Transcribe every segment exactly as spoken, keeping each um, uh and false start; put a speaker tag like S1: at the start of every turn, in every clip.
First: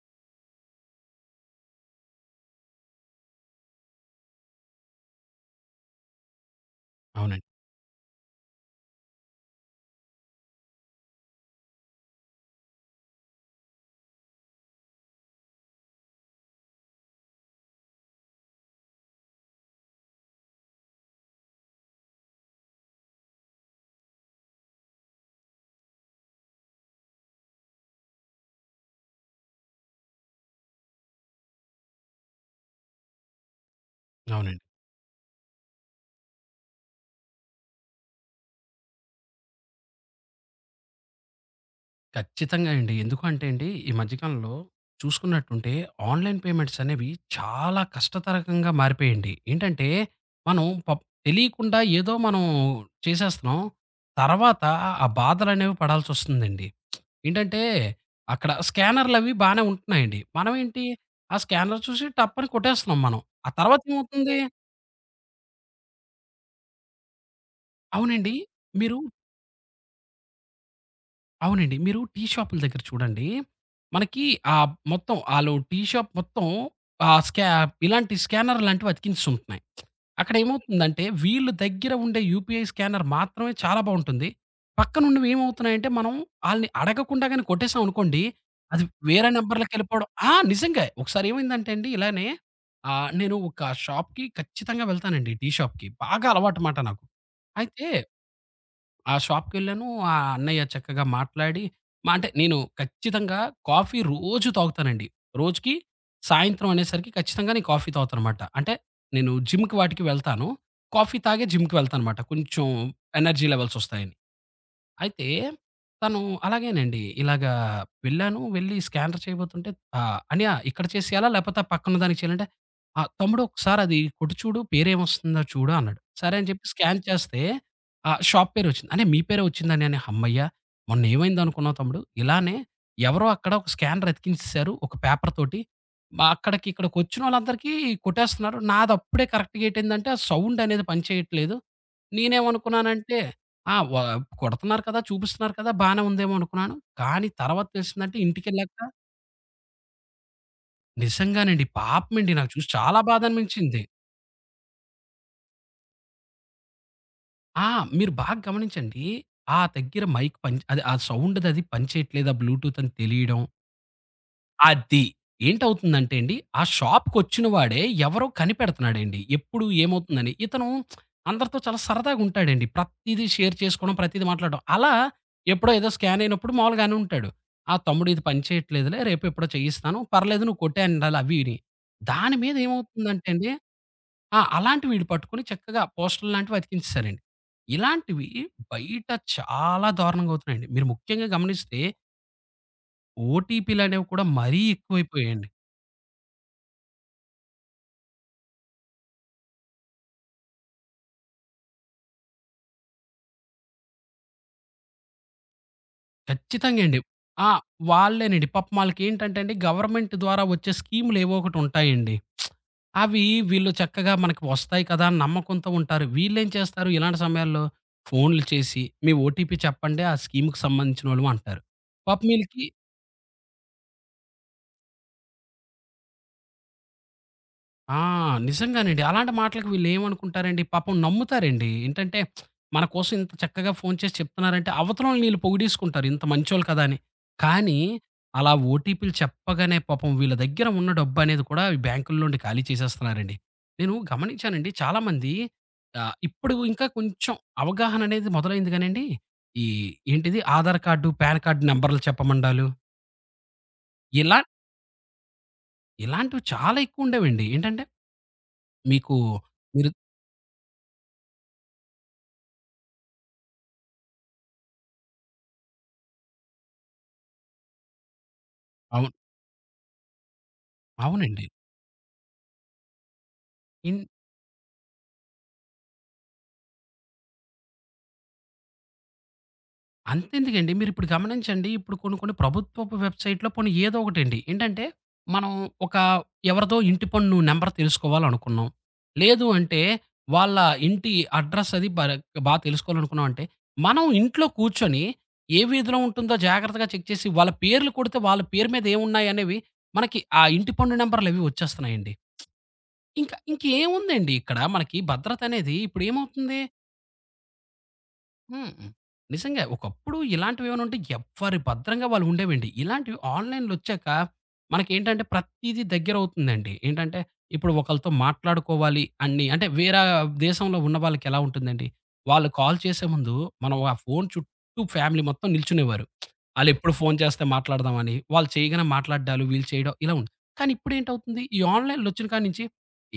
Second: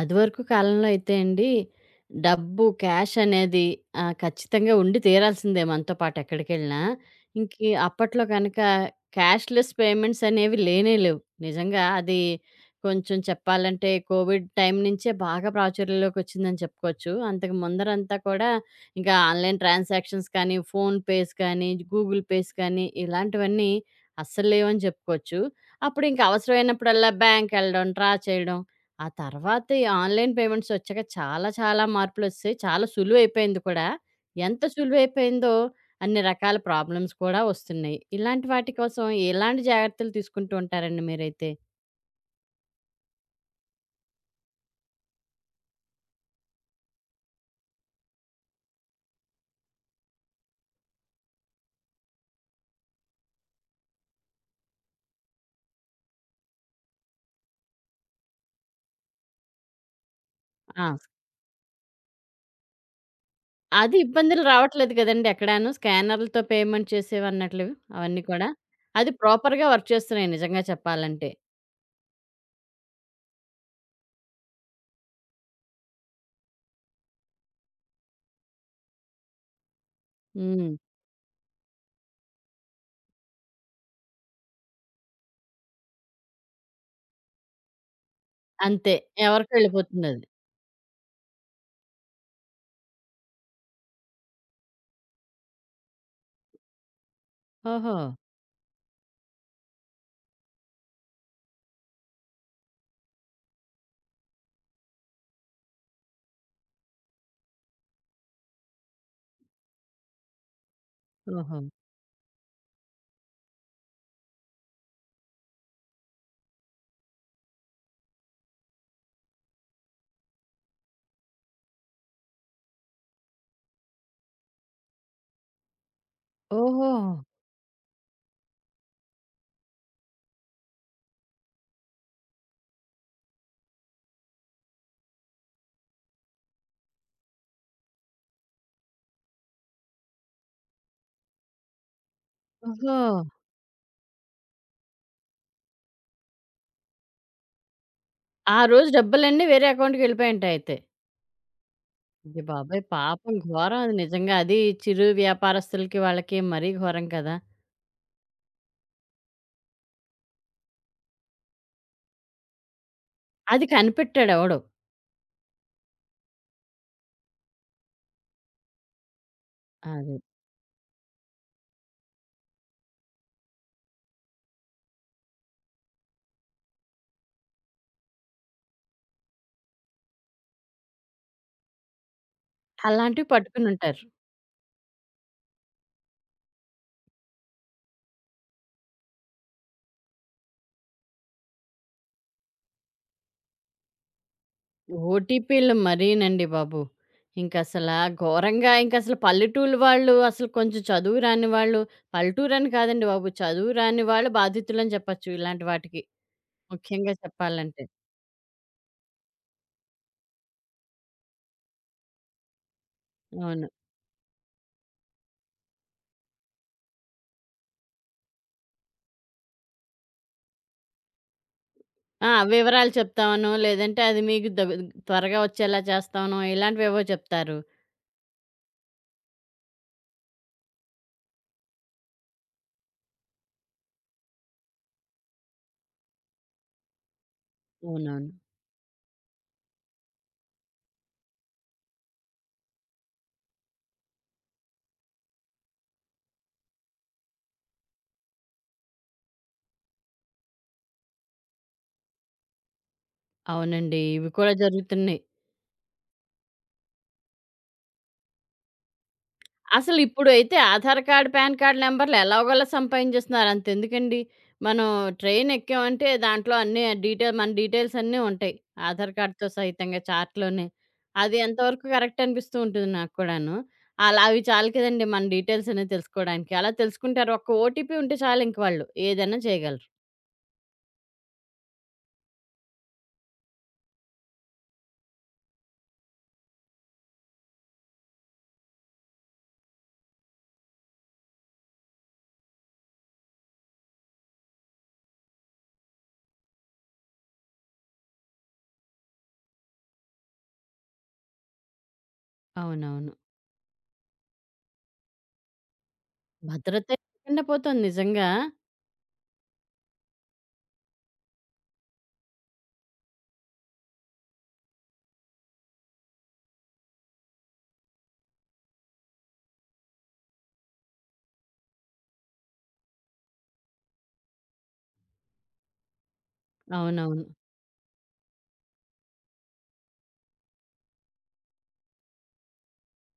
S1: అదివరకు కాలంలో అయితే అండి, డబ్బు క్యాష్ అనేది ఆహ్, ఖచ్చితంగా ఉండి తీరాల్సిందే మనతో పాటు ఎక్కడికెళ్ళినా.
S2: అవునండి.
S1: ఇంకీ అప్పట్లో గనక క్యాష్‌లెస్ పేమెంట్స్ అనేవి లేనే లేవు. నిజంగా అది కొంచెం చెప్పాలంటే కోవిడ్ టైం నుంచే బాగా ప్రాచుర్యంలోకొచ్చిందని చెప్పుకోవచ్చు. అంతకు ముందరంతా కూడా ఇంకా ఆన్‌లైన్ ట్రాన్సాక్షన్స్ కానీ, ఫోన్‌పేస్ కానీ, గూగుల్ పేస్ కానీ ఇలాంటివన్నీ అస్సలు లేవని చెప్పుకోవచ్చు. అప్పుడింక అవసరమైనప్పుడల్లా బ్యాంకెళ్ళడం, డ్రా చేయడం. ఆ తర్వాత ఈ ఆన్‌లైన్ పేమెంట్స్ వచ్చాక చాలా, చాలా మార్పులొచ్చేసాయి. చాలా సులువైపోయింది కూడా.
S2: అవునండి.
S1: ఎంత సులువైపోయిందో అన్ని రకాల ప్రాబ్లమ్స్ కూడా వస్తున్నాయి. ఇలాంటి వాటి కోసం ఎలాంటి జాగ్రత్తలు తీసుకుంటూ ఉంటారండి మీరైతే?
S2: ఖచ్చితంగా అండి. ఎందుకు అంటే అండి, ఈ మధ్య కాలంలో చూసుకున్నట్టుంటే ఆన్‌లైన్ పేమెంట్స్ అనేవి చాలా కష్టతరకంగా మారిపోయాయండి. ఏంటంటే, మనం పప్ తెలియకుండా ఏదో మనం చేసేస్తున్నాం. తర్వాత ఆ బాధలనేవి పడాల్సొస్తుందండి. ఏంటంటే, అక్కడ స్కానర్‌లవి బానే ఉంటున్నాయండి. మనమేంటి
S1: ఆ!
S2: ఆ స్కానర్ చూసి టప్పని కొట్టేస్తున్నాం మనం. ఆ తర్వాత
S1: అది
S2: ఏమవుతుంది
S1: ఇబ్బందులు రావట్లేదు కదండీ ఎక్కడాను. స్కానర్‌లతో పేమెంట్ చేసేవన్నట్లు అవన్నీ
S2: అవునండి.
S1: కూడా.
S2: మీరు
S1: అది ప్రాపర్‌గా వర్క్ చేస్తున్నాయి నిజంగా చెప్పాలంటే.
S2: అవునండి. మీరు టీ షాపుల దగ్గర చూడండి. మనకి ఆహ్, మొత్తం ఆళ్ళు టీ షాప్ మొత్తం ఆహ్, స్కా ఇలాంటి స్కానర్ లాంటివి అతికించుంటున్నాయి. అక్కడ
S1: హ్మ్.
S2: ఏమవుతుందంటే వీళ్ళు దగ్గర ఉండే యూపీఐ స్కానర్ మాత్రమే చాలా బావుంటుంది. పక్కనున్నవి ఏమవుతున్నాయంటే మనం ఆళ్ళని అడగకుండా గాని కొట్టేసామనుకోండి. అది
S1: అంతే.
S2: వేరే
S1: ఎవరికో
S2: నంబర్‌లకెళ్ళిపోవడం
S1: ఎళ్ళిపోతుందది.
S2: ఆ! నిజంగా. ఒకసారి ఏమైందంటే అండి ఇలానే ఆహ్, నేను ఒక షాప్‌కి ఖచ్చితంగా వెళ్తానండి టీ షాప్‌కి. బాగా అలవాటు మాట నాకు. అయితే
S1: ఓహో!
S2: ఆ షాప్‌కెళ్ళాను. ఆ అన్నయ్య చక్కగా మాట్లాడి మ అంటే నేను ఖచ్చితంగా కాఫీ రోజు తాగుతానండి. రోజుకి సాయంత్రం అనేసరికి ఖచ్చితంగా నేను కాఫీ తాగుతానమాట. అంటే నేను జిమ్‌కి వాటికి వెళ్తాను. కాఫీ తాగే
S1: ఓహో!
S2: జిమ్‌కి వెళ్తానమాట. కొంచెం ఎనర్జీ లెవెల్స్ ఒస్తాయని. అయితే తను అలాగేనండి. ఇలాగా వెళ్ళాను. వెళ్లి స్కానర్ చేయబోతుంటే ఆహ్, "అన్నయ్య ఇక్కడ చేసేయాలా? లేపోతే ఆ పక్కన దానికి చేయాలంటే" ఆహ్, "తమ్ముడు ఒకసారి అది కొట్టి చూడు పేరేమొస్తుందో చూడు" అన్నాడు. సరే అని చెప్పి
S1: ఓహో!
S2: స్కాన్ చేస్తే ఆహ్, షాప్ పేరే వచ్చింది. "అన్నయ్య మీ పేరే వచ్చిందన్నయ్య" అని హమ్మయ్య! మొన్న ఏమైందనుకున్నావు తమ్ముడు? ఇలానే ఎవరో అక్కడ ఒక స్కానర్ అతికించేసారు ఒక పేపర్ తోటి. మా అక్కడికి ఇక్కడికొచ్చినోళ్ళందరికీ కొట్టేస్తున్నారు. నాదప్పుడే కరెక్ట్‌గా ఏటైందంటే ఆ సౌండ్ అనేది పని చేయట్లేదు.
S1: ఓహో!
S2: నేనేమనుకున్నానంటే ఆ! వ కొడుతున్నారు కదా! చూపిస్తున్నారు కదా! బానే ఉందేమో అనుకున్నాను. కానీ తర్వాత తెలిసిందంటే
S1: ఆ
S2: ఇంటికెళ్ళాక
S1: రోజు డబ్బులన్నీ వేరే అకౌంట్‌కెళ్ళిపోయుంటాయయితే.
S2: నిజంగానండి. పాపమండి
S1: అయ్య
S2: నాకు చూసి
S1: బాబోయ్!
S2: చాలా
S1: పాపం ఘోరం
S2: బాధనిపించింది.
S1: అది నిజంగా. అది చిరు వ్యాపారస్తులకి వాళ్ళకి మరీ ఘోరం కదా!
S2: ఆ! మీరు బాగా గమనించండి. ఆ దగ్గర మైక్ పని అది ఆ సౌండ్‌దది పని చేయట్లేదు. ఆ బ్లూటూత్ అని తెలియడం.
S1: అది కనిపెట్టాడు ఎవడో.
S2: అది. ఏంటవుతుందంటే అండి, ఆ షాప్‌కొచ్చిన వాడే ఎవరో కనిపెడుతున్నాడండి. ఎప్పుడు
S1: అది.
S2: ఏమవుతుందని. ఇతను అందరితో చాలా సరదాగుంటాడండి. ప్రతీదీ షేర్ చేసుకోవడం, ప్రతీదీ మాట్లాడడం. అలా ఎప్పుడో ఏదో స్కాన్ అయినప్పుడు మామూలుగానే ఉంటాడు. "ఆ! తమ్ముడు ఇది పని చేయట్లేదులే. రేపు ఎప్పుడో చేయిస్తాను. పర్లేదు నువ్వు కొట్టే" అనాలి అవి ఇవి. దాని మీద
S1: అలాంటివి
S2: ఏమవుతుందంటే అండి
S1: పట్టుకునుంటారు.
S2: ఆ! అలాంటివి వీళ్ళు పట్టుకొని చక్కగా పోస్టర్‌లు లాంటివి అతికించేసారండి. ఇలాంటివి బయట చాలా దారుణంగా అవుతున్నాయండి. మీరు ముఖ్యంగా గమనిస్తే ఓటీపీలనేవి కూడా మరీ ఎక్కువైపోయాయండి.
S1: ఓటీపీలు మరీనండి బాబు. ఇంకసలా ఘోరంగా ఇంకసలు పల్లెటూరు వాళ్ళు అసలు కొంచెం చదువు రాని వాళ్ళు. పల్లెటూరని కాదండి బాబు. చదువు రాని వాళ్ళు బాధితులని చెప్పొచ్చు ఇలాంటి వాటికి.
S2: ఖచ్చితంగా అండి.
S1: ముఖ్యంగా
S2: ఆ!
S1: చెప్పాలంటే.
S2: వాళ్ళేనండి. పాపం ఆళ్ళకేంటంటే అండి గవర్నమెంట్ ద్వారా వచ్చే స్కీములేవో ఒకటుంటాయండి. అవి
S1: అవును.
S2: వీళ్ళు చక్కగా మనకి వస్తాయి కదా! అని నమ్మకంతో ఉంటారు. వీళ్ళేం చేస్తారు ఇలాంటి సమయాల్లో ఫోన్‌లు చేసి, "మీ ఓటీపీ చెప్పండి. ఆ స్కీమ్‌కి సంబంధించినోళ్ళం" అంటారు. పాపం
S1: ఆ!
S2: ఈళ్ళకి
S1: వివరాలు చెప్తామనో, లేదంటే అది మీకు దగ్ త్వరగా వచ్చేలా చేస్తామనో ఇలాంటివేవో చెప్తారు.
S2: ఆ! నిజంగానండి. అలాంటి మాటలకి వీళ్ళేమనుకుంటారండి, పాపం నమ్ముతారండి. ఏంటంటే, మన కోసం ఇంత చక్కగా ఫోను చేసి చెప్తున్నారంటే, అవతలోళ్ళని వీళ్ళు పొగిడేసుకుంటారు ఇంత మంచోళ్ళు కదా అని. కానీ,
S1: అవునవును.
S2: అలా ఓటీపీలు చెప్పగానే పాపం వీళ్ళ దగ్గర ఉన్న డబ్బనేది కూడా ఈ బ్యాంకుల నుండి ఖాళీ చేసేస్తున్నారండి. నేను గమనించానండి చాలామంది ఆహ్, ఇప్పుడు ఇంకా కొంచెం అవగాహననేది మొదలైంది గానండి, ఈ ఏంటిది ఆధార్ కార్డు, పాన్ కార్డ్ నంబర్లు చెప్పమండాలు,
S1: అవునండి. ఇవి
S2: ఇలా
S1: కూడా జరుగుతున్నాయి.
S2: ఇలాంటివి చాలా ఎక్కువుండేవండి. ఏంటంటే, మీకు మీరు
S1: అసలిప్పుడైతే ఆధార్ కార్డ్, పాన్ కార్డ్ నంబర్‌లు ఎలాగోలా సంపాదించేస్తున్నారు. అంతెందుకండి. మనం ట్రైన్ ఎక్కామంటే దాంట్లో అన్నీ డీటెయిల్ మన డీటెయిల్స్ అన్నీ ఉంటాయి.
S2: అవును.
S1: ఆధార్ కార్డ్‌తో సహితంగా చార్ట్‌లోనే. అది
S2: అవునండి.
S1: ఎంతవరకు కరెక్ట్ అనిపిస్తూ ఉంటుంది నాకు కూడాను.
S2: ఇన్
S1: అలా అవి చాలు కదండీ మన డీటెయిల్స్ అనేది తెలుసుకోడానికి. అలా తెలుసుకుంటారు. ఒక్క ఓటీపీ ఉంటే చాలు ఇంక వాళ్ళు ఏదైనా చేయగలరు.
S2: అంతెందుకండి మీరిప్పుడు గమనించండి. ఇప్పుడు కొన్ని కొన్ని ప్రభుత్వపు వెబ్‌సైట్‌లో పోనీ ఏదో ఒకటండి. ఏంటంటే మనం ఒక ఎవరిదో ఇంటి పన్ను నంబర్ తెలుసుకోవాలనుకున్నాం. లేదు అంటే వాళ్ళ ఇంటి అడ్రెస్ అది బర బా తెలుసుకోవాలనుకున్నాం అంటే, మనం ఇంట్లో కూర్చొని ఏ వీధిలో ఉంటుందో జాగ్రత్తగా చెక్ చేసి వాళ్ళ పేర్లు కొడితే వాళ్ళ పేరు మీద ఏమున్నాయనేవి మనకి ఆ ఇంటి పన్ను నంబర్‌లవి వచ్చేస్తున్నాయండి.
S1: అవునవును.
S2: ఇంకా ఇంకేముందండి ఇక్కడ మనకి భద్రత అనేది ఇప్పుడేమవుతుంది?
S1: భద్రతే లేకుండా పోతుంది నిజంగా.
S2: హ్మ్. నిజంగా. ఒకప్పుడు ఇలాంటివేమైనా ఉంటే ఎవ్వరి భద్రంగా వాళ్ళు ఉండేవండి. ఇలాంటివి ఆన్‌లైన్‌లొచ్చాక మనకేంటంటే ప్రతీదీ దగ్గరవుతుందండి. ఏంటంటే ఇప్పుడు ఒకళ్ళతో మాట్లాడుకోవాలి అన్ని అంటే వేరే దేశంలో ఉన్న వాళ్ళకెలా ఉంటుందండి? వాళ్ళు కాల్ చేసే ముందు మనం ఆ ఫోను చుట్టూ ఫ్యామిలీ మొత్తం నిల్చునేవారు. ఆళ్ళెప్పుడు ఫోను
S1: అవునవును.
S2: చేస్తే మాట్లాడదామని. వాళ్ళు చేయగానే మాట్లాడ్డాలు, వీళ్ళు చేయడం ఇలా ఉంది. కానీ ఇప్పుడేంటవుతుంది ఈ ఆన్‌లైన్‌లొచ్చిన కాడ నుంచి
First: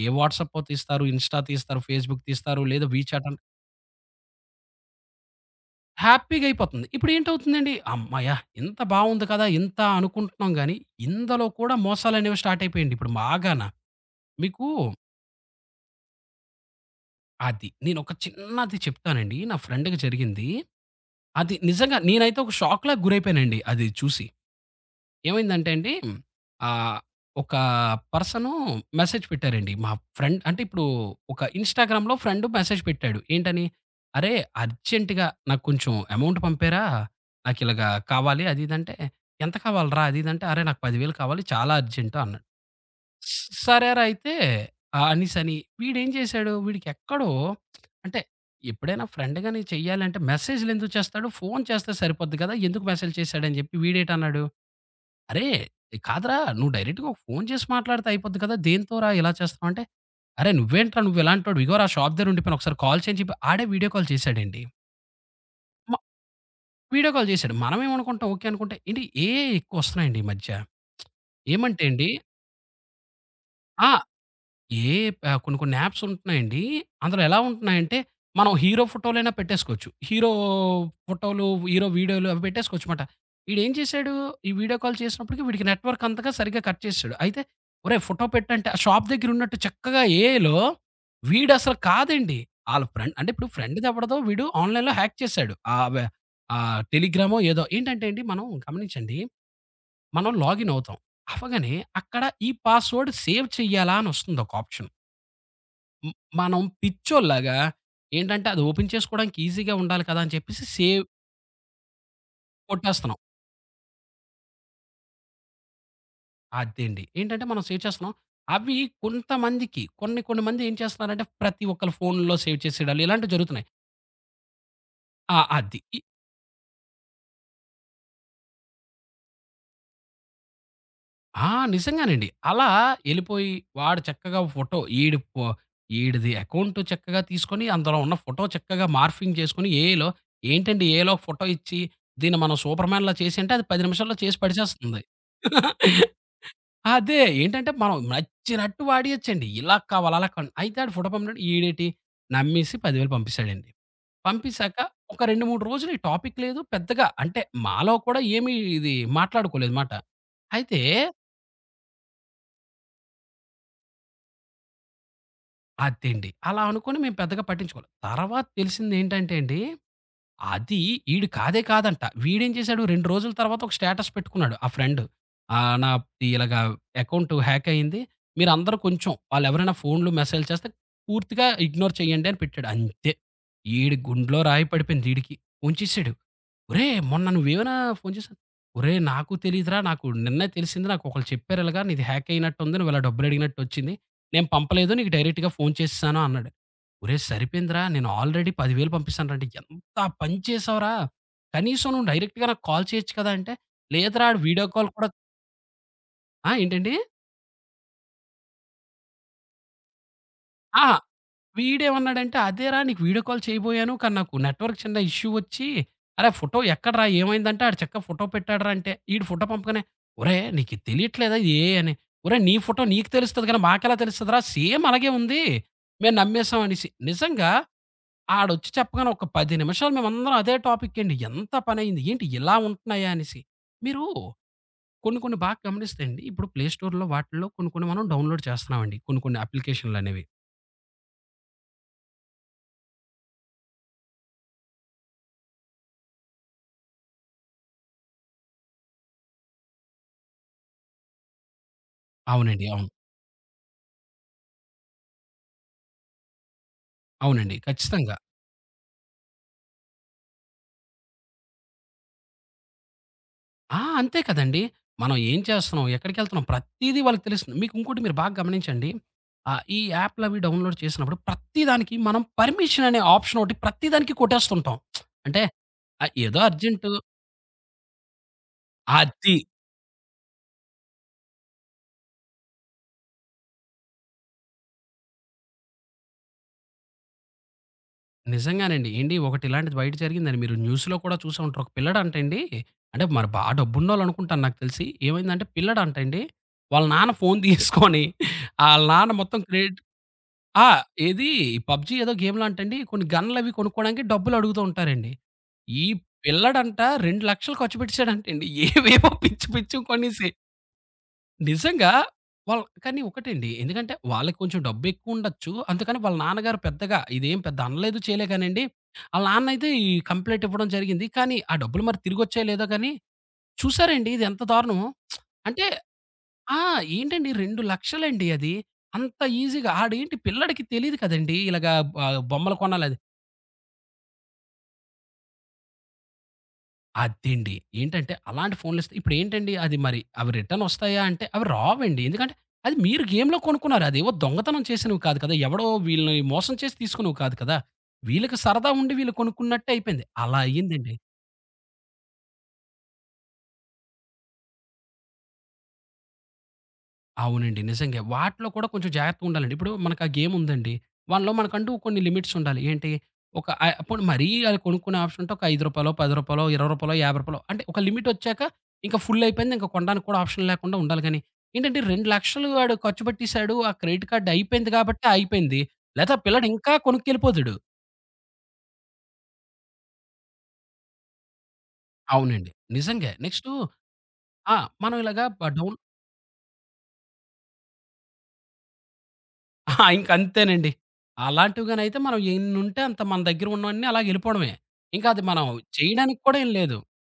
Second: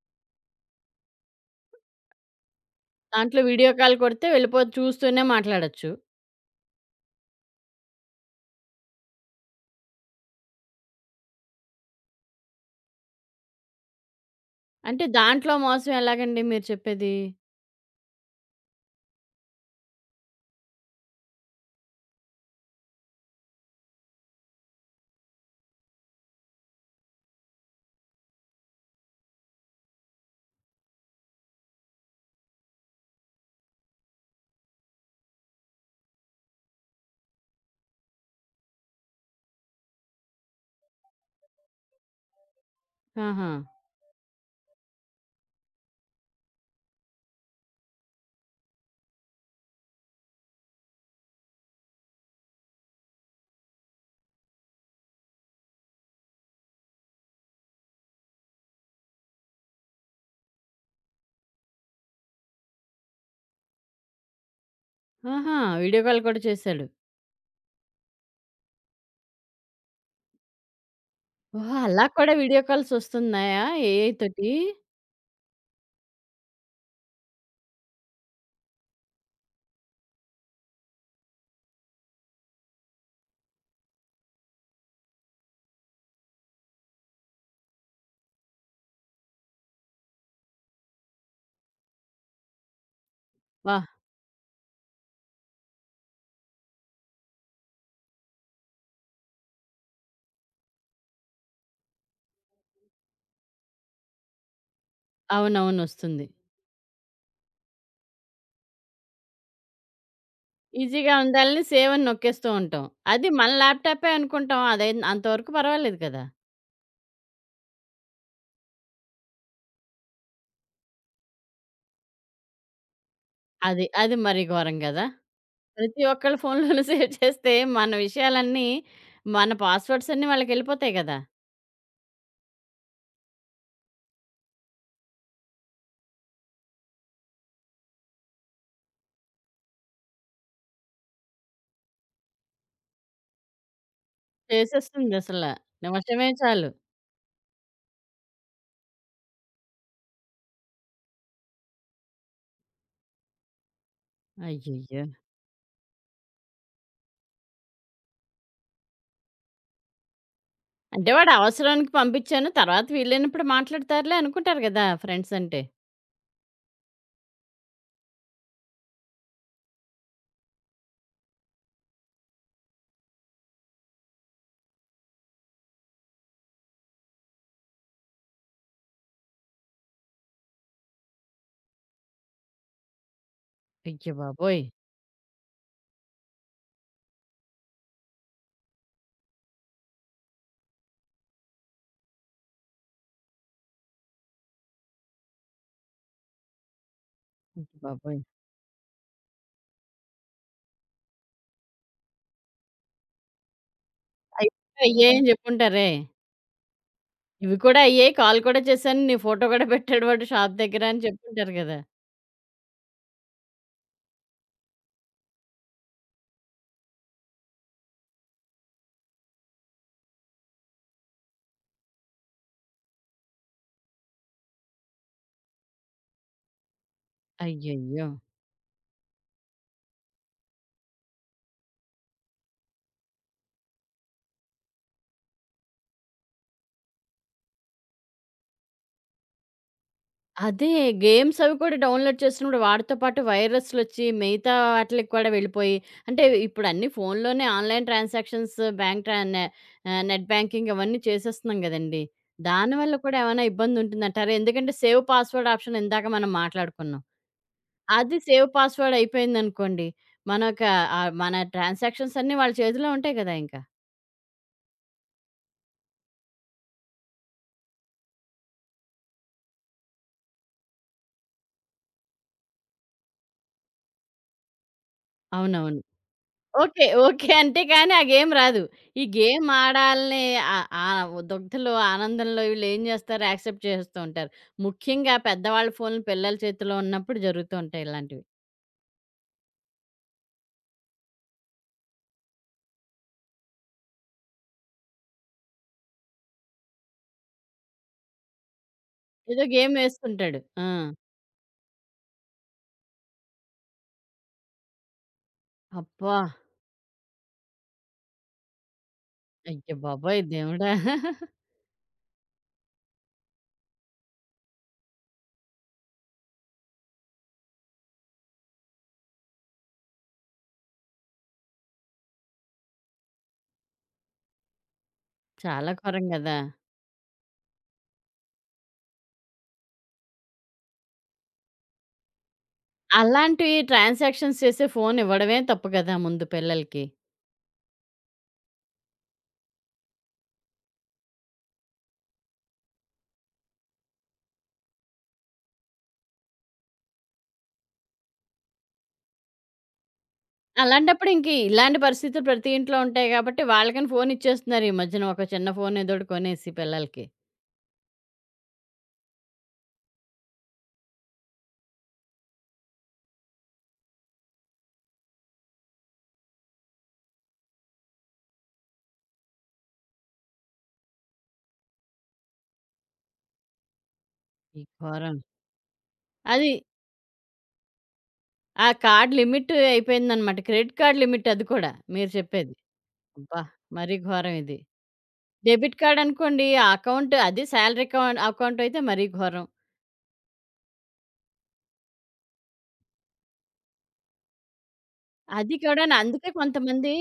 S2: ఏ వాట్సాప్పో తీస్తారు, ఇన్‌స్టా తీస్తారు, ఫేస్‌బుక్ తీస్తారు, లేదా వీచాట్ అన్
S1: దాంట్లో వీడియో కాల్ కొడితే వెళ్ళిపోతు చూస్తూనే మాట్లాడొచ్చు.
S2: హ్యాపీగా అయిపోతుంది. ఇప్పుడేంటవుతుందండి, హమ్మయ్య! ఇంత బావుంది కదా! ఇంత అనుకుంటున్నాం గానీ, ఇందులో కూడా మోసాలనేవి స్టార్ట్ అయిపోయాయండి ఇప్పుడు బాగాన. మీకు
S1: అంటే దాంట్లో మోసం ఎలాగండి మీరు చెప్పేది?
S2: అది నేనొక చిన్నది చెప్తానండి. నా ఫ్రెండ్‌కి జరిగింది. అది నిజంగా నేనైతే ఒక షాక్‌లాగా గురైపోయానండి అది చూసి. ఏమైందంటే అండి ఆహ్, ఒక పర్సను మెసేజ్ పెట్టారండి. మా ఫ్రెండ్ అంటే ఇప్పుడు ఒక ఇన్‌స్టాగ్రామ్‌లో ఫ్రెండ్ మెసేజ్ పెట్టాడు. ఏంటని? "అరే! అర్జెంట్‌గా నాకు కొంచెం అమౌంట్ పంపారా? నాకిలాగా కావాలి" అది ఇది అంటే, "ఎంత కావాలిరా?" అది ఇది అంటే, "అరే! నాకు పది వేలు కావాలి చాలా అర్జెంటు" అన్నాడు. "స్
S1: ఆహా!
S2: "సరేరా అయితే" ఆహ్, అనేసని వీడేం చేశాడు, వీడికి ఎక్కడో అంటే ఎప్పుడైనా ఫ్రెండ్ గాని చెయ్యాలంటే మెసేజ్‌లెందుకు చేస్తాడు? ఫోను చేస్తే సరిపోద్ది కదా! ఎందుకు మెసేజ్ చేశాడని చెప్పి వీడేటన్నాడు? అరే! కాదురా నువ్వు డైరెక్ట్‌గా ఒక ఫోను చేసి మాట్లాడితే అయిపోద్ది కదా! దేంతోరా ఇలా చేస్తున్నావు అంటే, అరే! నువ్వేంట్రా నువ్వు ఇలాంటోడివి ఇగోరా షాప్ దగ్గర ఉండిపోయాను ఒకసారి కాల్ చేయని చెప్పి ఆడే వీడియో కాల్ చేసాడండి.
S1: ఆహా!
S2: మ
S1: వీడియో కాల్ కూడా చేశాడు.
S2: వీడియో కాల్ చేసాడు. మనమేమనుకుంటాం ఓకే అనుకుంటే ఏంటి ఏఐ ఎక్కువ వస్తున్నాయండి ఈ మధ్య.
S1: ఓహో!
S2: ఏమంటే
S1: అలా
S2: అండి
S1: కూడా వీడియో కాల్స్ వస్తున్నాయా
S2: ఆ!
S1: ఏఐ తోటి?
S2: ఏ ఆహ్, కొన్ని కొన్ని యాప్స్ ఉంటున్నాయండి. అందులో ఎలా ఉంటున్నాయంటే, మనం హీరో ఫోటోలైనా పెట్టేసుకోవచ్చు. హీరో ఫోటోలు, హీరో వీడియోలు అవి పెట్టేసుకోవచ్చమాట. ఈడేం చేశాడు, ఈ వీడియో కాల్ చేసినప్పటికి వీడికి నెట్వర్క్ అంతగా సరిగ్గా కట్ చేసేసాడు. అయితే ఒరేయ్! ఫోటో పెట్టంటే ఆ షాప్ దగ్గర ఉన్నట్టు చక్కగా ఏఐలో వీడసలు కాదండి. ఆళ్ళ ఫ్రెండ్ అంటే ఇప్పుడు ఫ్రెండ్‌ది
S1: వాహ్!
S2: ఎవడిదో వీడు ఆన్‌లైన్‌లో హ్యాక్ చేశాడు. ఆహ్, వె ఆహ్, టెలిగ్రామో ఏదో ఏంటంటే అండి మనం గమనించండి. మనం లాగిన్ అవుతాం. అవ్వగానే అక్కడ ఈ పాస్వర్డ్ సేవ్ చేయాలా అని వస్తుంది ఒక ఆప్షన్.
S1: అవునవును
S2: హ్మ్.
S1: వస్తుంది.
S2: మనం పిచ్చోల్లాగా ఏంటంటే అది ఓపెన్ చేసుకోవడానికి ఈజీగా ఉండాలి కదా! అని చెప్పేసి సేవ్
S1: ఈజీగా ఉండాలని సేవ్ అని నొక్కేస్తూ ఉంటాం.
S2: కొట్టేస్తున్నాం.
S1: అది మన ల్యాప్‌టాపే అనుకుంటాం. అదైన్ అంతవరకు పర్వాలేదు కదా!
S2: అదండి. ఏంటంటే మనం సేవ్ చేస్తున్నాం. అవి కొంతమందికి కొన్ని కొన్ని మంది ఏం చేస్తున్నారంటే ప్రతి ఒక్కళ్ళ ఫోన్‌లో సేవ్ చేసేయడాలు ఇలాంటివి జరుగుతున్నాయి.
S1: అది, అది మరీ ఘోరం కదా!
S2: ఆ! అది. ఇ
S1: ప్రతి ఒక్కళ్ళ ఫోన్‌లోనూ సేవ్ చేస్తే మన విషయాలన్నీ, మన పాస్‌వర్డ్స్ అన్నీ వాళ్ళకెళ్ళిపోతాయి కదా!
S2: ఆ! నిజంగానండి. అలా ఎళ్ళిపోయి వాడు చక్కగా ఫోటో ఈడు ఫో ఈడిది అకౌంట్ చక్కగా తీసుకొని అందులో ఉన్న ఫోటో చక్కగా మార్ఫింగ్ చేసుకొని ఏఐలో ఏంటండి ఏఐలో ఫోటో ఇచ్చి దీన్ని మనం సూపర్‌మ్యాన్‌లా చేసేయంటే అది పది నిమిషాల్లో చేసి పడిచేస్తుంది.
S1: చేసేస్తుంది అసల. నిమిషమే చాలు.
S2: అదే. ఏంటంటే, మనం నచ్చినట్టు వాడియొచ్చండి. ఇలా కావాలి, అలా కావాలి. అయితే ఆడు ఫోటో పంపినాడు. ఈడేటి నమ్మేసి పది వేలు పంపిసాడండి. పంపిసాక
S1: అయ్యయ్యో!
S2: ఒక రెండు, మూడు రోజులు ఈ టాపిక్ లేదు. పెద్దగా అంటే మాలో కూడా ఏమి ఇది మాట్లాడుకోలేదు మాట. అయితే
S1: అంటే వాడు అవసరానికి పంపించాను. తర్వాత వీలైనప్పుడు మాట్లాడతారులే అనుకుంటారు గదా! ఫ్రెండ్స్ అంటే.
S2: అదండి. అలా అనుకోని మేము పెద్దగా పట్టించుకోలే. తర్వాత తెలిసిందేంటంటే అండి అది ఈడు కాదే కాదంట. వీడేం చేశాడు రెండు రోజుల తర్వాత ఒక స్టేటస్ పెట్టుకున్నాడు ఆ ఫ్రెండ్. ఆహ్, నా ఇలాగ అకౌంట్ హ్యాక్ అయింది. మీరందరూ కొంచెం వాళ్ళెవరైనా ఫోన్‌లు మెసేజ్ చేస్తే పూర్తిగా ఇగ్నోర్ చేయండి అని పెట్టాడు. అంతే. ఈడి
S1: అయ్య
S2: గుండెలో
S1: బాబోయ్!
S2: రాయి పడిపోయింది ఈడికి. ఫోన్ చేసాడు. "ఒరేయ్! మొన్న నువ్వేమైనా ఫోన్ చేశావు?" "ఒరేయ్! నాకు తెలీదురా. నాకు నిన్నే తెలిసింది. నాకొకళ్ళు చెప్పారు ఇలాగ నీది హ్యాక్ అయినట్టుంది. నువ్వు ఇలా డబ్బులడిగినట్టొచ్చింది. నేను పంపలేదు. నీకు డైరెక్ట్‌గా ఫోన్ చేసేసాను" అన్నాడు. ఒరేయ్
S1: అయ్య
S2: సరిపోయిందిరా! నేను
S1: బాబోయ్!
S2: ఆల్రెడీ పది వేలు పంపిస్తానురా! అంటే, ఎంత పని చేశావురా! కనీసం నువ్వు డైరెక్ట్‌గా నాకు కాల్ చేయొచ్చు కదా! అంటే, లేదురా ఆడు
S1: అయి
S2: వీడియో కాల్ కూడా
S1: అయ్యాయని జెప్పుంటారే.
S2: ఆ! ఏంటండి?
S1: ఇవి కూడా అయ్యాయి. కాల్ కూడా చేశాను. నీ ఫోటో కూడా పెట్టాడు వాడు షాప్ దగ్గర
S2: అహా!
S1: అని చెప్పుంటారు గదా!
S2: వీడేమన్నాడంటే, అదేరా నీకు వీడియో కాల్ చేయబోయాను. కానీ నాకు నెట్వర్క్ చిన్న ఇష్యూ వచ్చి, అరేయ్! ఫోటో ఎక్కడరా? ఏమైందంటే, ఆడు చక్కగా ఫోటో పెట్టాడురా! అంటే, ఈడు ఫోటో పంపగానే, ఒరేయ్! నీకు ఇది తెలియట్లేదా ఇది ఏఐ అని? ఒరేయ్! నీ ఫోటో నీకు తెలుస్తది గానీ, మాకెలా తెలుస్తదిరా? సేమ్ అలాగే ఉంది. మేము నమ్మేసాం అనేసి. నిజంగా
S1: అయ్యయ్యో!
S2: ఆడొచ్చి చెప్పగానే ఒక పది నిమిషాలు మేమందరం అదే టాపిక్ అండి. ఎంత పనయింది? ఏంటి ఇలా ఉంటున్నాయా? అనేసి. మీరు కొన్ని కొన్ని బాగా గమనిస్తే అండి, ఇప్పుడు ప్లే స్టోర్‌లో వాటిల్లో కొన్ని కొన్ని మనం డౌన్‌లోడ్ చేస్తున్నామండి. కొన్ని కొన్ని అప్లికేషన్‌లనేవి.
S1: అదే. గేమ్స్ అవి కూడా డౌన్‌లోడ్ చేసినప్పుడు వాటితో పాటు వైరస్‌లొచ్చి మిగతా వాటిలకి కూడా వెళ్ళిపోయి అంటే ఇప్పుడు అన్నీ ఫోన్‌లోనే ఆన్‌లైన్ ట్రాన్సాక్షన్స్ బ్యాంక్ ట్రా నె ఆహ్, నెట్ బ్యాంకింగ్ అవన్నీ చేసేస్తున్నాం గదండీ!
S2: అవునండి. అవును.
S1: దానివల్ల కూడా ఏమైనా ఇబ్బందుంటుందంటారా? ఎందుకంటే సేవ్ పాస్‌వర్డ్ ఆప్షన్ ఇందాక మనం మాట్లాడుకున్నాం.
S2: అవునండి. ఖచ్చితంగా.
S1: అది సేవ్ పాస్‌వర్డ్ అయిపోయిందనుకోండి, మనక ఆహ్, మన ట్రాన్సాక్షన్స్ అన్నీ వాళ్ళ చేతిలో ఉంటాయి గదా! ఇంకా.
S2: ఆ! అంతే కదండీ. మనం ఏం చేస్తున్నాం? ఎక్కడికెళ్తున్నాం? ప్రతీదీ వాళ్ళకి తెలుస్తుంది. మీకు ఇంకోటి మీరు బాగా గమనించండి. ఆహ్, ఈ యాప్‌లవి డౌన్‌లోడ్ చేసినప్పుడు ప్రతి దానికి మనం పర్మిషన్ అనే ఆప్షన్ ఒకటి ప్రతి దానికి కొట్టేస్తుంటాం. అంటే
S1: అవునవును.
S2: ఆహ్, ఏదో
S1: ఓకే.
S2: Urgent
S1: okay. అంటే కానీ ఆ గేమ్ రాదు. ఈ
S2: అది.
S1: గేమ్ ఆడాలనే ఆహ్, ఆ దగ్ధలో, ఆనందంలో వీళ్ళేం చేస్తారు యాక్సెప్ట్ చేసేస్తూ ఉంటారు. ముఖ్యంగా పెద్దవాళ్ళ ఫోన్లు పిల్లల చేతిలో ఉన్నప్పుడు జరుగుతూ ఉంటాయి ఇలాంటివి.
S2: నిజంగానండి. ఏండి ఒకటి ఇలాంటిది బయట జరిగిందని మీరు న్యూస్‌లో కూడా చూసే ఉంటారు. ఒక పిల్లాడంటండి అంటే మరి బా డబ్బున్నోళ్ళనుకుంటాను నాకు తెలిసి. ఏమైందంటే పిల్లాడంటండి వాళ్ళ నాన్న ఫోను తీసుకొని ఆళ్ళ నాన్న మొత్తం
S1: ఏదో గేమ్
S2: క్రెడిట్
S1: వేసుకుంటాడు. ఆ!
S2: ఆ! ఏది పబ్‌జీ ఏదో గేమ్‌లో అంటండి కొన్ని గన్‌లవి కొనుక్కోవడానికి డబ్బులడుగుతూ ఉంటారండి. ఈ
S1: అబ్బా!
S2: పిల్లాడంట రెండు లక్షలు ఖర్చు పెట్టేసాడంటండి. ఏవేవో పిచ్చి
S1: అయ్య
S2: పిచ్చివి
S1: బాబోయ్!
S2: కొనేసి
S1: దేవుడా!
S2: నిజంగా వాళ్ళ్ కానీ ఒకటండి. ఎందుకంటే వాళ్ళకి కొంచెం డబ్బెక్కువుండొచ్చు. అందుకని వాళ్ళ నాన్నగారు పెద్దగా ఇదేం పెద్ద అనలేదు, చేయలే కానండి. ఆళ్ళ నాన్నయితే ఈ కంప్లెయింట్ ఇవ్వడం జరిగింది. కానీ ఆ డబ్బులు మరి తిరిగొచ్చాయో లేదో కానీ చూసారండి ఇది ఎంత దారుణమో? అంటే
S1: చాలా ఘోరం గదా!
S2: ఆ! ఏంటండి రెండు లక్షలు అండి అది. అంత ఈజీగా ఆడేంటి పిల్లాడికి తెలీదు కదండీ! ఇలాగా ఆహ్, బొమ్మలు కొనాలని.
S1: అలాంటివి ట్రాన్సాక్షన్స్ చేసే ఫోన్ ఇవ్వడమే తప్పు కదా ముందు పిల్లలకి.
S2: అదండి. ఏంటంటే అలాంటి ఫోన్‌లిస్తే ఇప్పుడేంటండి అది మరి అవి రిటర్న్ వస్తాయా అంటే అవి రావండి. ఎందుకంటే అది మీరు గేమ్‌లో కొనుక్కున్నారు. అదేవో దొంగతనం చేసినవి కాదు కదా! ఎవడో వీళ్ళని మోసం చేసి తీసుకున్నవి కాదు కదా! వీళ్ళకి సరదా ఉండి వీళ్ళు కొనుక్కున్నట్టే అయిపోయింది. అలా అయ్యిందండి.
S1: అలాంటప్పుడు ఇంక ఇలాంటి పరిస్థితులు ప్రతి ఇంట్లో ఉంటాయి కాబట్టి వాళ్ళకని ఫోన్ ఇచ్చేస్తున్నారు ఈ మధ్యన ఒక చిన్న ఫోన్ ఏదోటి కొనేసి పిల్లలకి.
S2: అవునండి. నిజంగే. వాటిలో కూడా కొంచెం జాగ్రత్తగా ఉండాలండి. ఇప్పుడు మనకు ఆ గేమ్ ఉందండి. వాటిలో మనకంటూ కొన్ని లిమిట్స్ ఉండాలి. ఏంటి ఒక ఆహ్, పోనీ మరీ అది కొనుక్కునే ఆప్షన్ ఉంటే ఒక రూ. ఐదు, రూ. పది, రూ. ఇరవై, రూ. యాభై అంటే ఒక లిమిట్ వచ్చాక ఇంకా ఫుల్ అయిపోయింది. ఇంకా కొనడానికి కూడా ఆప్షన్ లేకుండా ఉండాలి గానీ, ఏంటంటే రెండు లక్షలు వాడు ఖర్చు పెట్టేసాడు. ఆ క్రెడిట్ కార్డ్
S1: ఈ
S2: అయిపోయింది కాబట్టి
S1: ఘోరం.
S2: అయిపోయింది. లేతే ఆ పిల్లాడు
S1: అది.
S2: ఇంకా కొనుక్కెళ్ళిపోతాడు.
S1: ఆ కార్డ్ లిమిట్ అయిపోయిందనమాట. క్రెడిట్ కార్డ్ లిమిట్ అది కూడా మీరు
S2: అవునండి.
S1: చెప్పేది.
S2: నిజంగే.
S1: అబ్బా!
S2: నెక్స్టు
S1: మరీ ఘోరం
S2: ఆ!
S1: ఇది.
S2: మనం ఇలాగా
S1: డెబిట్
S2: డౌన్
S1: కార్డ్ అనుకోండి ఆ అకౌంట్ అది శాలరీ అకౌంట్ అకౌంట్ అయితే మరీ ఘోరం.
S2: అహా! ఇంకంతేనండి. అలాంటివి గానైతే మనం ఎన్నుంటే అంత మన దగ్గర ఉన్నవన్నీ అలాగెళ్ళిపోవడమే. ఇంకా అది మనం
S1: అది కూడాను
S2: చేయడానికి
S1: అందుకే
S2: కూడా ఏం లేదు.
S1: కొంతమంది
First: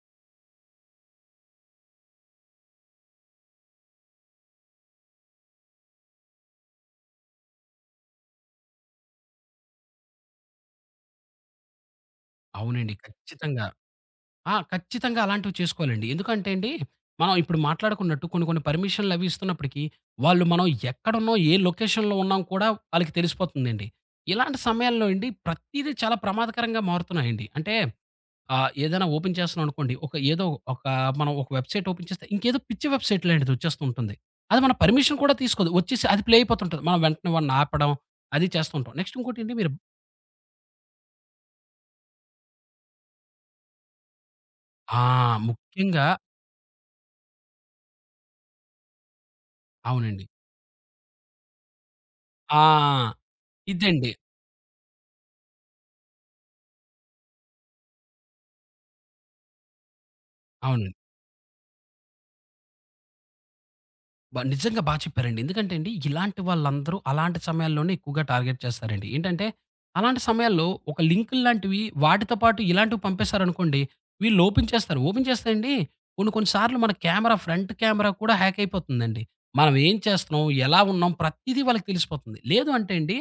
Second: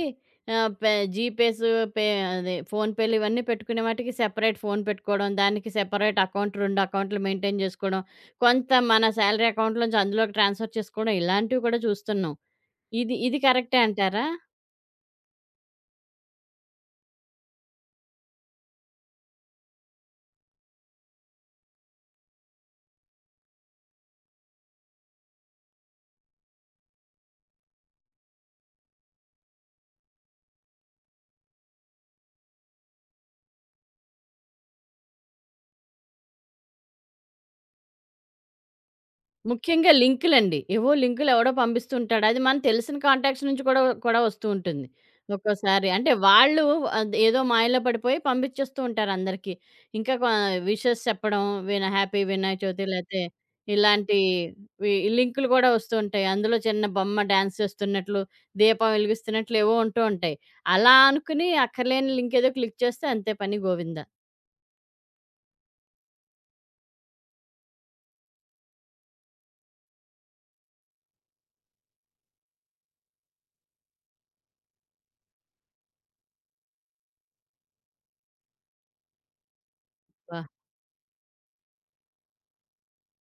S1: ఆహ్, పే జీపేసు, పే అదే ఫోన్‌పేలు ఇవన్నీ పెట్టుకునే వాటికి సెపరేట్ ఫోన్ పెట్టుకోవడం, దానికి సెపరేట్ అకౌంట్ రెండు అకౌంట్లు మెయింటైన్ జేసుకోవడం, కొంత మన శాలరీ అకౌంట్‌లోంచి అందులోకి ట్రాన్స్‌ఫర్ చేసుకోవడం ఇలాంటివి కూడా చూస్తున్నాం.
S2: అవునండి.
S1: ఇది ఇది
S2: ఖచ్చితంగా.
S1: కరెక్టే అంటారా?
S2: ఆ! ఖచ్చితంగా అలాంటివి చేసుకోవాలండి. ఎందుకంటే అండి, మనం ఇప్పుడు మాట్లాడుకున్నట్టు కొన్ని కొన్ని పర్మిషన్‌లవి ఇస్తున్నప్పటికి, వాళ్ళు మనం ఎక్కడున్నాం, ఏ లొకేషన్‌లో ఉన్నాం కూడా ఆళ్ళకి తెలిసిపోతుందండి. ఇలాంటి సమయాల్లో అండి, ప్రతీదీ చాలా ప్రమాదకరంగా మారుతున్నాయండి. అంటే ఆ! ఏదైనా ఓపెన్ చేస్తున్నాం అనుకోండి. ఒక ఏదో ఒక మనం ఒక వెబ్‌సైట్ ఓపెన్ చేస్తే ఇంకేదో పిచ్చి వెబ్‌సైట్ లాంటిది వచ్చేస్తూ ఉంటుంది. అది మన పర్మిషన్ కూడా తీసుకోదు. వచ్చేసి అది ప్లే అయిపోతుంటది. మనం వెంటనే వాడిని ఆపడం అది చేస్తూ ఉంటాం. నెక్స్ట్ ఇంకోటేంటి మీరు
S1: ముఖ్యంగా లింకులండి. ఏవో లింకులు ఎవడో పంపిస్తుంటాడు. అది మన తెలిసిన కాంటాక్ట్స్ నుంచి కూడా కూడా వస్తూ ఉంటుంది.
S2: ఆ!
S1: ఒక్కోసారి
S2: ముఖ్యంగా
S1: అంటే వాళ్ళు అది ఏదో మాయలో పడిపోయి పంపించేస్తూ ఉంటారు అందరికీ. ఇంకా
S2: అవునండి.
S1: కొ విషెస్ చెప్పడం విన హ్యాపీ
S2: ఆ!
S1: వినాయక చవితి లేతే
S2: ఇదండి.
S1: ఇలాంటి వి లింకులు కూడా వస్తూ ఉంటాయి. అందులో చిన్న బొమ్మ డాన్స్ చేస్తున్నట్లు, దీపం వెలిగిస్తున్నట్లు ఏవో ఉంటూ ఉంటాయి. అలా
S2: అవునండి.
S1: అనుకుని అక్కర్లేని లింక్ ఏదో క్లిక్ చేస్తే అంతే పని గోవిందా.
S2: బ నిజంగా బా చెప్పారండి. ఎందుకంటే అండి, ఇలాంటి వాళ్ళందరూ అలాంటి సమయాల్లోనే ఎక్కువగా టార్గెట్ చేస్తారండి. ఏంటంటే, అలాంటి సమయాల్లో ఒక లింకులు లాంటివి వాటితో పాటు ఇలాంటివి పంపేశారనుకోండి, వీళ్ళు ఓపెన్ చేస్తారు. ఓపెన్ చేస్తే అండి, కొన్ని కొన్ని సార్లు మన కెమెరా ఫ్రంట్ కెమెరా కూడా హ్యాక్ అయిపోతుందండి. మనం ఏం చేస్తున్నాం, ఎలా ఉన్నాం ప్రతీదీ వాళ్ళకి తెలిసిపోతుంది. లేదు అంటే అండి,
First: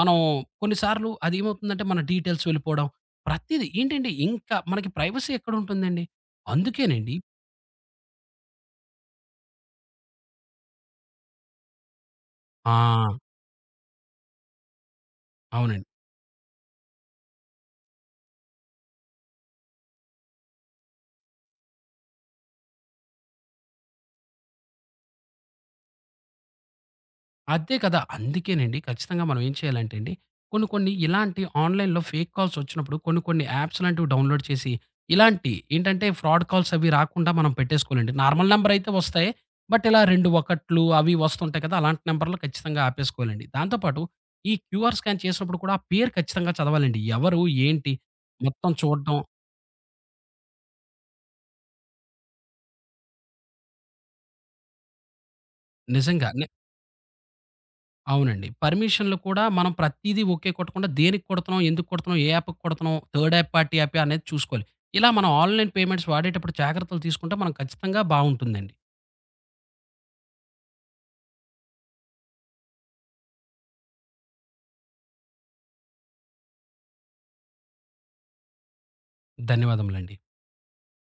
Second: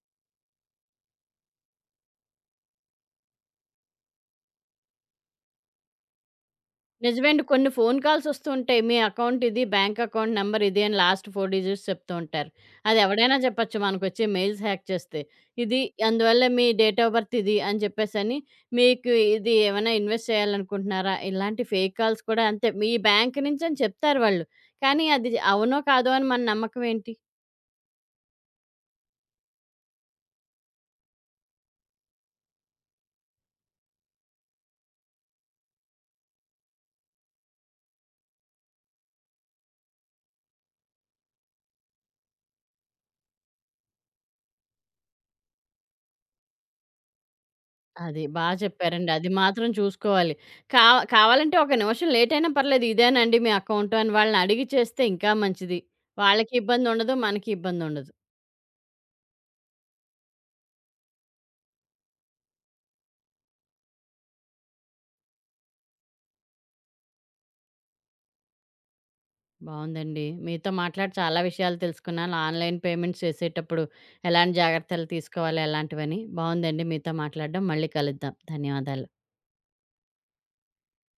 S2: మనం కొన్ని సార్లు అదేమవుతుందంటే మన డీటెయిల్స్ వెళ్ళిపోవడం, ప్రతీదీ ఏంటంటే ఇంకా మనకి ప్రైవసీ ఎక్కడుంటుందండి? అందుకేనండి
S1: నిజమే అండి. కొన్ని ఫోను కాల్స్ వస్తూ ఉంటాయి. మీ అకౌంట్ ఇది, బ్యాంక్ అకౌంట్ నంబర్ ఇది అని లాస్ట్ నాలుగు డిజిట్స్ చెప్తూ ఉంటారు.
S2: ఆ!
S1: అది ఎవడైనా చెప్పచ్చు మనకొచ్చే మెయిల్స్ హ్యాక్ చేస్తే. ఇది
S2: అవునండి.
S1: అందువల్ల మీ డేట్ ఆఫ్ బర్త్ ఇది అని చెప్పేసని, మీకు ఇది ఏమైనా ఇన్వెస్ట్ చేయాలనుకుంటున్నారా? ఇలాంటి ఫేక్ కాల్స్ కూడా అంతే. మీ బ్యాంక్ నుంచని చెప్తారు వాళ్ళు. కానీ అది అవునో, కాదో అని మన నమ్మకం ఏంటి?
S2: అదే కదా! అందుకేనండి ఖచ్చితంగా మనం ఏం చేయాలంటే అండి, కొన్ని కొన్ని ఇలాంటి ఆన్‌లైన్‌లో ఫేక్ కాల్స్ వచ్చినప్పుడు కొన్ని కొన్ని యాప్స్ లాంటివి డౌన్‌లోడ్ చేసి, ఇలాంటి ఏంటంటే ఫ్రాడ్ కాల్స్ అవి రాకుండా మనం పెట్టేసుకోవాలండి. నార్మల్ నంబర్ అయితే వస్తాయి. బట్ ఇలా రెండు ఒకట్లు అవి వస్తుంటాయి కదా! అలాంటి నంబర్‌లో ఖచ్చితంగా ఆపేసుకోవాలండి. దాంతో పాటు ఈ క్యూఆర్ స్కాన్ చేసినప్పుడు కూడా ఆ పేరు ఖచ్చితంగా చదవాలండి. ఎవరు? ఏంటి?
S1: అది. బా
S2: మొత్తం
S1: చెప్పారండి.
S2: చూడడం
S1: అది మాత్రం చూసుకోవాలి. కావ కావాలంటే ఒక నిమిషం లేట్ అయినా పర్లేదు. ఇదేనండి మీ అకౌంటు అని వాళ్ళని అడిగి చేస్తే ఇంకా మంచిది.
S2: నిజంగా.
S1: వాళ్ళకి ఇబ్బందుండదు. మనకి ఇబ్బందుండదు.
S2: అవునండి. పర్మిషన్‌లు కూడా మనం ప్రతీదీ ఓకే కొట్టకుండా దేనికి కొడుతున్నాం, ఎందుకు కొడుతున్నాం, ఏ యాప్‌కి కొడుతున్నాం, థర్డ్ యాప్ పార్టీ యాపా అనేది చూసుకోవాలి. ఇలా మనం ఆన్‌లైన్ పేమెంట్స్ వాడేటప్పుడు జాగ్రత్తలు తీసుకుంటే మనం ఖచ్చితంగా బావుంటుందండి.
S1: బావుందండి. మీతో మాట్లాడి చాలా విషయాలు తెలుసుకున్నాను. ఆన్‌లైన్ పేమెంట్స్ చేసేటప్పుడు ఎలాంటి జాగ్రత్తలు తీసుకోవాలి ఎలాంటివని. బావుందండి మీతో మాట్లాడడం. మళ్ళీ కలుద్దాం. ధన్యవాదాలు.
S2: ధన్యవాదములండి.